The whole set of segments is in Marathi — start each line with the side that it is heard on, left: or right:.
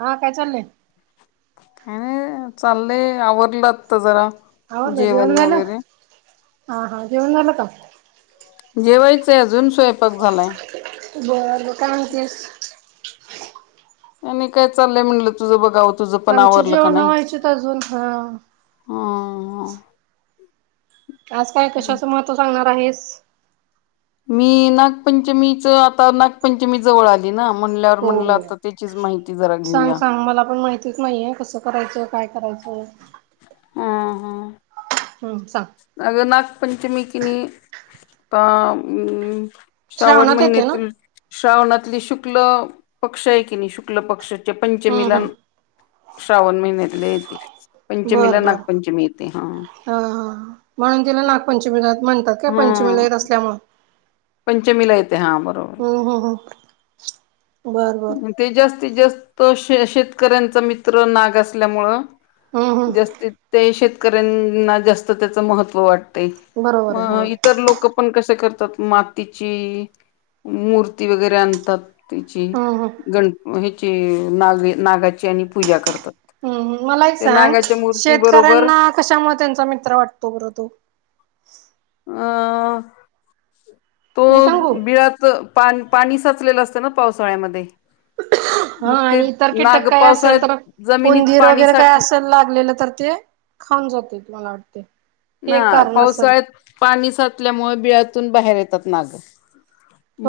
right: हा काय चाललंय
left: काही नाही चाललंय आवरलं आता जरा
right: हो का
left: जेवण
right: जेवन झाल
left: वगैरे
right: हा हा जेवन झाल का
left: जेवायचंय अजून स्वयंपाक झाला आता
right: बर बर काय म्हणतेस
left: आणि काय चाललंय म्हणलं तुझं बघाव तुझं पण
right: आमची
left: आवरलं का
right: जेवण
left: नाही
right: व्हायचीत अजून हा
left: ह ह
right: आज काय कशाचं महत्त्व सांगणार आहेस
left: मी नागपंचमीच आता नागपंचमी जवळ आली ना म्हणल्यावर म्हणलं
right: हो.
left: आता त्याचीच माहिती जरा
right: सांग
left: घेऊया
right: सांग मला पण माहितीच नाहीये कसं करायचं काय करायचं हम्म सांग.
left: अग नागपंचमी किनई आ अ श्रावण
right: श्रावणात येते ना
left: महिन्यातील श्रावणातली शुक्ल पक्ष आहे की नाही शुक्ल पक्ष च्या
right: हम्म
left: पंचमीला
right: हम्म
left: श्रावण महिन्यातल्या येते पंचमीला
right: बरं बरं
left: नागपंचमी येते हा
right: हा हा. म्हणून तिला नागपंचमी म्हणतात काय पंचमीला
left: हा
right: येत असल्यामुळे
left: पंचमीला येतोय हा बरोबर
right: ह
left: ते जास्तीत जास्त श शेतकऱ्यांचा मित्र नाग असल्यामुळं
right: हम्म हम्म
left: जास्तीत ते शेतकऱ्यांना जास्त त्याच महत्व वाटतं य
right: बरोबर आहे
left: मग
right: होय.
left: इतर लोक पण कसं कर तात मातीची मूर्ती वगैरे आणतात तिची
right: हम्म हम्म.
left: ग ह्याची नाग नागाची आणि पूजा करतात
right: ह ह मला एक
left: ते
right: सांग
left: नागाच्या मूर्ती बरोबर
right: शेतकऱ्यांना कशामुळे त्यांचा मित्र वाटतो बरं तो
left: अ तो
right: मी सांगू
left: बिळात पा पाणी साचलेलं असतं ना पावसाळ्यामध्ये
right: हा
left: मग ते
right: आणि इतर
left: नाग
right: कीटक काय असेल
left: पावसाळ्यात
right: तर
left: जमिनीत
right: उंदीर
left: पाणी
right: वगैरे काय
left: साठ
right: असेल लागलेलं तर ते खावून जातेत मग ते
left: ना पावसाळ्यात पा णी साटल्यामुळे बिळातून बाहेर येतात मागं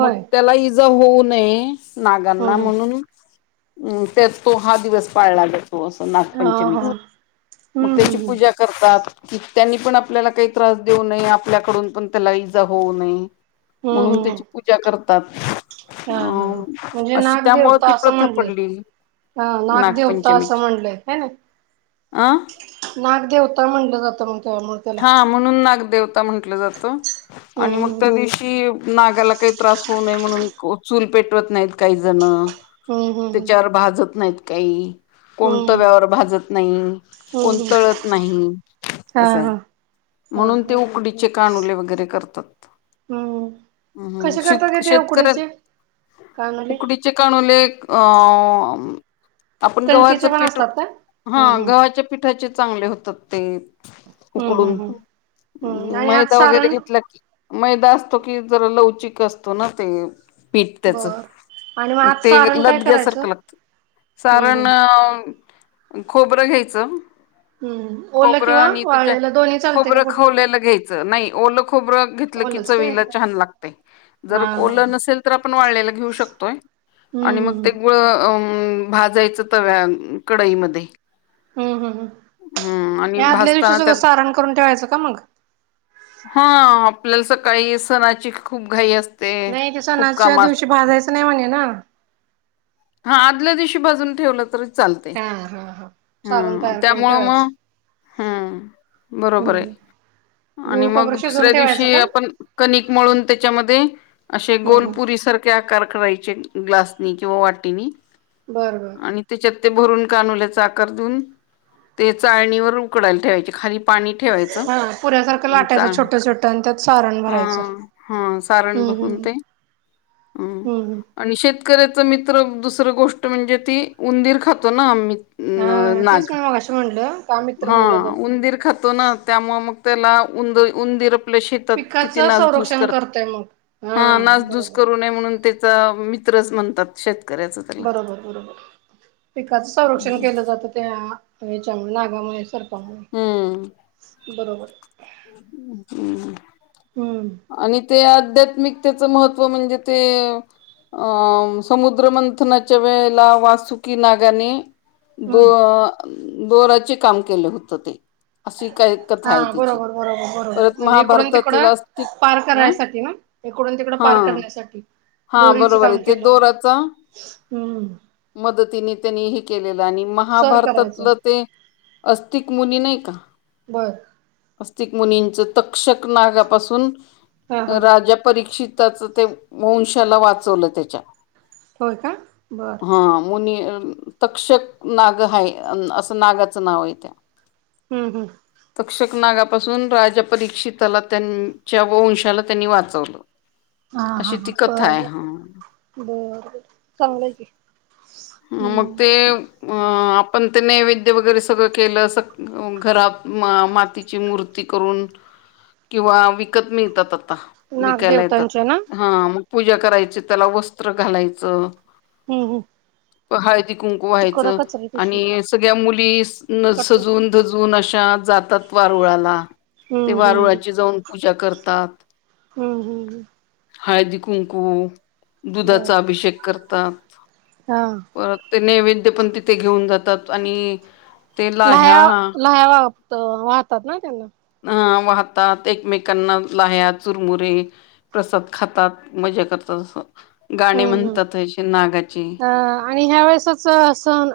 left: मग तेला हि इ जा होऊ नये
right: हम्
left: नागांना
right: हम
left: म्हणून तर तो हा दिवस पाळला जा तो असं
right: हा
left: नागपंचमीच
right: हा
left: मग
right: हम्म
left: त्याची
right: हम्म
left: पूजा करतात कि त्यांनी पण आपल्याला काही त्रास देऊ नये आपल्याकडून पण त्याला इजा होऊ नये
right: हम्म
left: म्हणून
right: हम्म
left: त्याची
right: हम्
left: पूजा करतात
right: हा हा
left: आ
right: म्हणजे
left: अशी त्यामुळ ती
right: नागदेवता असं
left: प्रथा
right: म्हणलंय
left: पडली
right: हा नागदेवता असं
left: नागपंचमीची
right: म्हणलय हनी
left: अ
right: नाग देेवता म्हणलं जातं म्हण
left: हा म्हणून नागदेवता म्हंटलं जातं आणि
right: हम्म
left: मग त्या दिवशी नागाला काही त्र होऊ म्हण चूल पेटवत नाहीत काही जण
right: हम्म हम्म
left: त्याच्यावर भाजत नाही काही
right: हम्म
left: कोण
right: हम्म हम्म
left: तव्यावर भाजत नाही
right: हम्म
left: कोण
right: हम्म
left: तळत नाही
right: हा हा
left: असं आहे
right: हा
left: म्हणून ते
right: हा
left: उकडीचे कान उले वगैरे करतात
right: हम्म
left: हम्म्
right: कसे
left: शेत
right: करतात ते ते
left: शेतकऱ्या
right: उकडीचे काय म्हणाले
left: उकडीचे काणूले अ आपण गव्हाचं
right: कणकेचे पण
left: पीठ
right: असतात का
left: हा
right: हम्म हम्म
left: गव्हाच्या पिठाचे चांगले होतात ते
right: हम्म हम्म
left: उकडून
right: हम्म हम्म आणि आत
left: मैदा वगैरे
right: सारण
left: घेतला की मैदा असतो की जर लवचिक असतो ना ते पीठ त्याचं
right: बर आणि
left: मग
right: आत
left: ते
right: सारण काय
left: लथ
right: करायचं
left: घ्यासारखं लागतं
right: हम्म हम्म
left: कारारण खोबरं घ्यायचं
right: हम् ओला
left: खोबरं
right: किंवा
left: आणि त्याच्या
right: वाळ्याला
left: खोबरं खावल्याला घ्यायचं नाही ओलं खोबरं घेतलं की
right: ओलच काय
left: चवीला
right: हा
left: छान लागते जर
right: हा
left: ओलं
right: हा
left: नसेल तर आपण वाळलेला घेऊ शकतोय आणि
right: हम्म
left: मग
right: हम्म
left: ते गुळ अम भाजायचं तव्या कडाईमध्ये
right: हम्म हम् हम या आदल्या दिवशी
left: भाजताना
right: सुधं
left: त्यात
right: सारण करून ठेवायचं का मग
left: हा आपल्याला सकाळी सणाची खूप घाई असते
right: नाही ते
left: खूप
right: सणाच्या
left: काम असत
right: दिवशी भाजायचं नाही म्हणे ना
left: हा आदल्या दिवशी भाजून ठेवलं तरी चालते
right: हा हा हा सारण
left: ह
right: तयार करून
left: त्यामुळं
right: ठेवायचं
left: मग हम्म बरोबर आहे
right: हम्म
left: आणि
right: गुळ
left: मग
right: खोबरं शिजवून
left: दुसऱ्या
right: ठेवायचं
left: दिवशी
right: का?
left: आपण कणिक मळून त्याच्यामध्ये असे
right: हं हं
left: गोलपुरी सारख्या आकार करायचे ग्लास किंवा वाटीनी
right: बरं बर
left: आणि त्याच्यात भरून कानूकर देऊन ते चाळणीवर उकडायला ठेवायचे खाली पाणी ठेवायच
right: हा पुऱ्यासारखं
left: आणि
right: लाटायचं
left: चा
right: छोटं छोटं आणि त्यात सारण भरायचं. हम्म
left: सण ून
right: हम्म
left: ते
right: हम्म हम्म.
left: आणि शेतकऱ्याच मित दुसर गोष्ट म्हणजे ती उंदीर खातो ना आम्ही अ
right: हा तेच
left: नाग
right: मी मगाशी म्हणलं का मित्र
left: हा
right: म्हणला जातो.
left: उंदीर खातो ना त्यामु मग ला उ उंदिर आपल्या शेतात किती
right: पिकाचं
left: नाचधूस
right: संरक्षण
left: करत
right: करतय मग
left: हा नासधूस
right: बरोबर.
left: करू नये म्हणून ते मित्रच म्हणतात श
right: बरोबर बरोबर पिकाचं संरक्षण केलं जातं त्या याच्यामुळे नागामुळे सर्पामुळे बरोबर
left: हम्
right: हम्म
left: आणि ते आ आध्यात्मिकतेचं महत्व म्हणजे ते अं समुद्रमंथनाच्या वेळेला वासुकी नागाने दो
right: हम्म.
left: दोराचे काम केलं होतं ते अशी काय कथा
right: हा
left: आहे त्यािची
right: बरोबर बरोबर बरोबर म्हणजे इकडून तिकडं
left: अस्तिक
right: पार
left: अ
right: करायसाठी ना इकडून तिकडं
left: हा
right: पार करण्यासाठी
left: हा
right: दोरीचं
left: बरोबर
right: काम
left: आहे ते
right: केलं होतं
left: दोराचा
right: हम्म
left: ने त्यांनी हे केलेलं आणि
right: सर करायचं
left: महाभारतातलं ते अस्तिक मुनी नाही का
right: बर
left: मस्तिक मुनींच तक्षक नागापासून
right: हा हा
left: राजा परीक्षिताच ते मंशाला वाचवलं त्याच्या
right: होय का बर
left: हा मुनी तक्षक नाग हा असं नागाचं नाव आहे त्या
right: हम्म हम्म
left: पासून राजा परीक्षला त्यांच्या व वंशाला त्यांनी वाचवलं
right: ह ह
left: अशी
right: ह
left: ती कथा
right: बर
left: आहे
right: बर
left: हा
right: बर बर चांगलंय की
left: मग
right: हम्म
left: ते अ पण ते नैवेद्य वगैरे सगळं केलं स घरात मातीची मूर्ती करून किंवा विकत मिळतात आता विकायला
right: नागदेवतांच्या ना
left: येतात हा मग पूजा करायची त्याला वस्त्र घालायचं
right: हो हो
left: हळती कुंकू व्हायचं
right: पिशवी
left: आणि सगळ्या मुली
right: कट्टे
left: सजून जून अ जातात वारुळाला ते
right: हम्म हम्म
left: वारुळाची जाऊन पूजा करतात
right: हम्म, हम्म, ह्
left: हळदी, कुंकू,
right: बर
left: दुधाचा अभिषेक करतात.
right: हा.
left: नैवेद पण तिथे घेऊन जातात. आणि ते
right: लाया,
left: लाह्या
right: लाया, वाहतात ना? त्यांना
left: ह वाहतात. एकमेकांना लया चुरमुरे प्रसाद खातात. मजा करतात. असं गाणे
right: हम्म हम्म
left: म्हणतात. नागाची
right: अ आणि ह्या वेळेसच सण,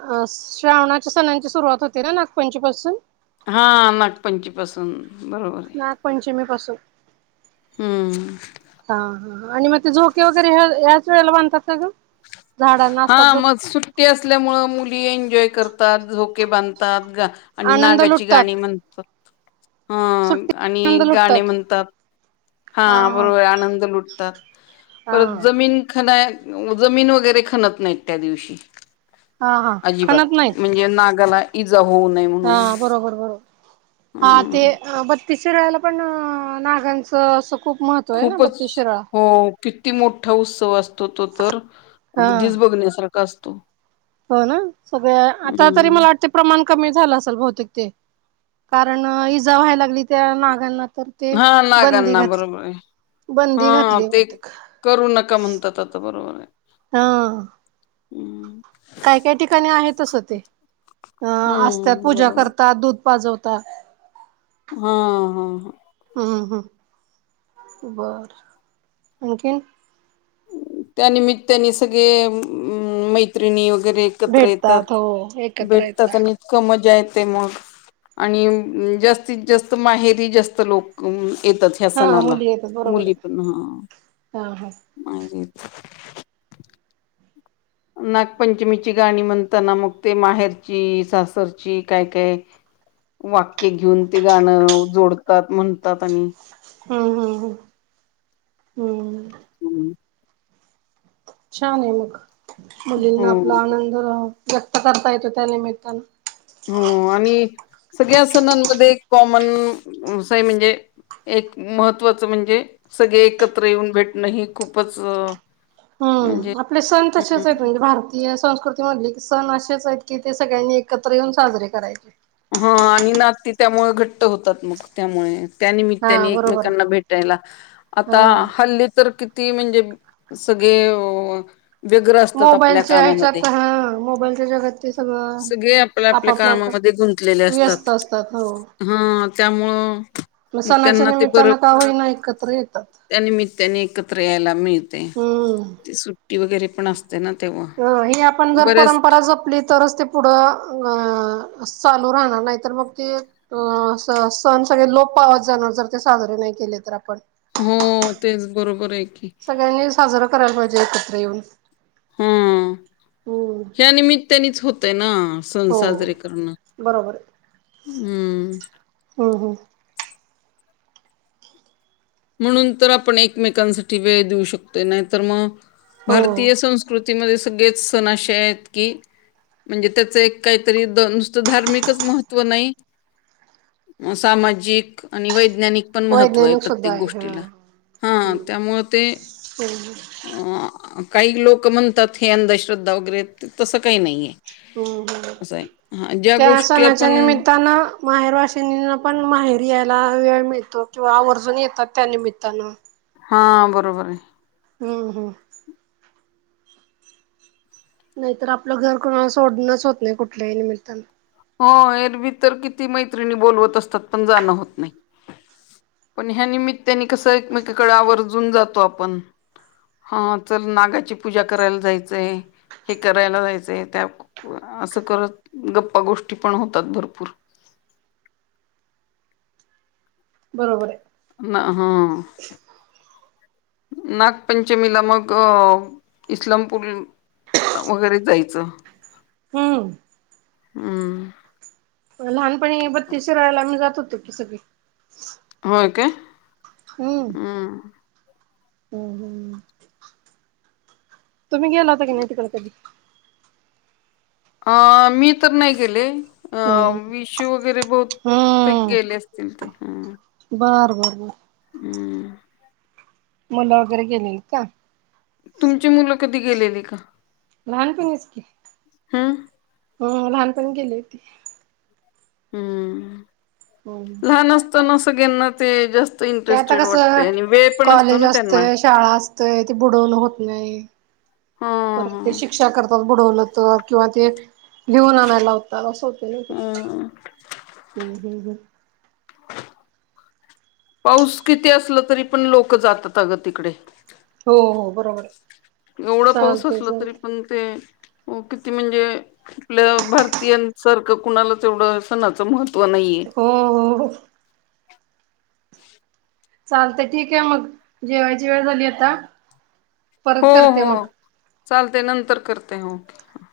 right: श्रावणाच्या सणांची सुरुवात होते ना? नागपंचमीपासून
left: हा नागपंचीपसून
right: नागपंचमी पासून
left: ह.
right: हा, हा, आणि मग ते झोके वगैरे ह्याच वेळेला बांधतात का ग? झाडांना
left: हा
right: असतात बघ
left: मग सुट्टी असल्यामुळे, मुली एन्जॉय करतात. झोके बांधतात. आणि
right: आनंद
left: नागाची
right: लुटतात
left: गाणी म्हणतो. हा
right: सुट्टी
left: आणि
right: आनंद
left: गाणे
right: लुटतात
left: म्हणतात. हा बरोबर आनंद लुटतात.
right: हा
left: पर जमीन जमीन वगैरे खणत नाहीत, त्या दिवशी
right: हा हा
left: अजिबात
right: खणत नाहीत
left: म्हणजे नागाला इजा होऊ नये
right: हा
left: म्हणून
right: बरोबर, बरोबर, हा
left: हम्म.
right: ते तिसरायला पण नागांचं असं खूप [unintelligible] ना
left: खूपच,
right: बत्तीस शिराळा
left: हो किती मोठा उत्सव असतो तो तर
right: हा
left: अगदीच बघण्यासारखा असतो.
right: हो ना, सगळे आता तरी मला
left: हम्म
right: वाटते प्रमाण कमी झालं असेल? बहुतेक ते कारण इजा व्हायला लागली, त्या नागांना तर ते
left: हा
right: बंदी
left: नागांना
right: घातले.
left: बरोबर आहे
right: बंदी
left: हा
right: घातली
left: ते
right: होते.
left: करू नका म्हणतात आता बरोबर आहे
right: हा
left: हम्म
right: काय काय ठिकाणी आहेत. अस ते अ असत्यात
left: हम्म
right: पूजा
left: बरोबर
right: करतात दूध वाजवता.
left: हा, हा, ह
right: बर, आणखीन
left: त्यानिमित्ताने त्यानिमित्ताने, सगळे मैत्रिणी व वगैरे एकत्र येतात.
right: भेटतात हो एकत्र
left: भेटतात आणि
right: येतात
left: इतक मजा येत ते मग, आणि जास्तीत जास्त माहेरी जास्त लोक येतात ह्या
right: हा
left: सणाला,
right: मुली येतात बरोबर
left: मुली
right: आहे
left: पण हा
right: हा हा
left: मा नागपंचमीची गाणी म्हणताना, मग ते माहेरची, सासरची, काय काय वाक्य घेऊन ते गाणं जोडतात, म्हणतात, आणि
right: हम्, हम, हम, हम्म..
left: हम् [inaudible]
right: छान आहे मग, मुलींना आपला
left: हो
right: आनंद राहा व्यक्त करता येतो. त्या निमित्तान
left: हो आणि सगळ्या सणांमध्ये कॉमन अस आहे. म्हणजे? एक महत्त्वाचं म्हणजे, सगळे एकत्र येऊन भेटणं ही खूपच म्हणजे
right: हम्म, आपले सण तसेच आहेत म्हणजे भारतीय संस्कृतीमधले सण असेच आहेत, की ते सगळ्यांनी एकत्र येऊन साजरे करायचे.
left: हा आणि नाती त्यामुळे घट्ट होतात. मग त्यामुळे
right: हा
left: त्यानमित्ताने
right: बरोबर
left: एकमेकांना
right: आहे.
left: भेटायला, आता
right: हा.
left: हल्ली तर क ती म्हणजे सगळे अ व्यग्र असतात आपल्या
right: मोबाईलच्या
left: कामामध्ये,
right: ह्याच्यात हा मोबाईलच्या जगात ते सगळं
left: सगळे आपल्या आपल्या
right: आपापल्या
left: कामामध्ये गुंतले असतात. ह त्यामु
right: म सणाच्या निमित्तानं का होईना एकत्र येतात.
left: त्यानिमित्ताने एकत्र यायला मिळते
right: हम्म
left: ते सुट्टी वगैरे पण असते ना तेव्हा
right: अ ह आपण जर
left: बरेच
right: परंपरा जपली तरच ते पुढं अ चालू राहणार नाही तर मग ते अ सण सगळे लोप पावत जाणार जर ते साजरे नाही केले तर आपण
left: हो तेच बरोबर आहे की
right: सगळ्यांनी साजरां करायला पाहिजे एकत्र येऊन
left: हम्म
right: हम्म
left: ह्या निमित्तानेच होतय ना सण
right: हो
left: साजरे करणं
right: बरोबर आहे.
left: हम्म
right: हम्म हम्म
left: म्हणून तर आपण एकमेकांसाठी वेळ देऊ शकतो नाही तर मग
right: हो
left: भारतीय संस्कृती सगळेच सण अे आहेत की म्हणजे त्याचं एक काहीतरी नुसतं धार्मिकच महत्त्व नाही सामाजिक आणि वैज्ञानिक पण महत्व आहे
right: वैज्ञानिक
left: प्रते
right: सुद्धा
left: प्रत्येक
right: हा
left: गोष्टीला हा
right: हम्म.
left: त्यामु ते
right: हम्म
left: अ काही लोक म्हणतात हे अंधश्रद्धा वगैरे तसं काही नाहीये
right: हम्म ह
left: असं आहे. हां, ज्या
right: त्या
left: गोष्टी
right: सणाच्या
left: आपण
right: निमित्तानं माहेर वाशिनीना पण माहेर यायला वेळ मि येतो किंवा आवर्जून येतात त्या निमित्तानं
left: हा बरोबर आहे
right: हम हा नाहीतर आपलं घर कोणा सोडणच होत नाही कुठल्याही निमित्तानं
left: हो एरवीी तर किती मैत्रिणी बोलवत असतात पण जाणं होत नाही पण ह्या निमित्ताने कस एकमेककडे आवर्जून जातो आपण हा च नागाची पूजा करायला जायचंय हे करायला जायचंय त्या असं करत गप्पा गोष्टी पण होतात भरपूर
right: बरोबर आहे
left: ना ह नागपंचमीला मग अ इस्लामपूर वगैरेच जायचं
right: हम्म
left: हम्म
right: लहानपणी बत्तीस श रायला आम्ही जात होतो की सगळे
left: हो काे
right: हम्म हम हम् तुम्ही गेला होता की नाही तिकड ती
left: अ मी तर नाही गेले अं
right: हम्म.
left: विशू वगैरे बहत
right: हम्म
left: गेले असतील ते
right: बर बर बर
left: हम्म
right: मुलं वगैरे गेले का
left: तुमची मुलं कधी गेलेली का
right: लहानपणच की
left: हम्म
right: हम लहानपण गेले होती
left: हम्म
right: हम्म
left: लहान असत ना सग्यांना ते जास्त
right: ते आता
left: इंटरेटड वाट
right: कसं कॉलेज असतेय शाळा असते ती बुडवून होत नाही
left: ह
right: परत ते
left: ह
right: शिक्षा करतात बुडवलं तर किंवा ते घेऊन आणायलावत असं होत ना ते
left: ह
right: हम् हम् हम्
left: पाऊस किती असलं तरी पण लोक जातात अगं तिकडे
right: हो हो बरोबर आहे
left: एवढं पाऊस
right: चालते
left: असल तरी
right: चालते
left: पण ते हो किती म्हणजे आपल्या भारतीयांसारखं कुणालाच एवढं सणाचं महत्व त नाही
right: हो हो
left: आहे
right: चालत ठीक आहे मग जेवायची वेळ झाली आता
left: हो
right: परत करते
left: हो
right: मग
left: चालते नंतर करते के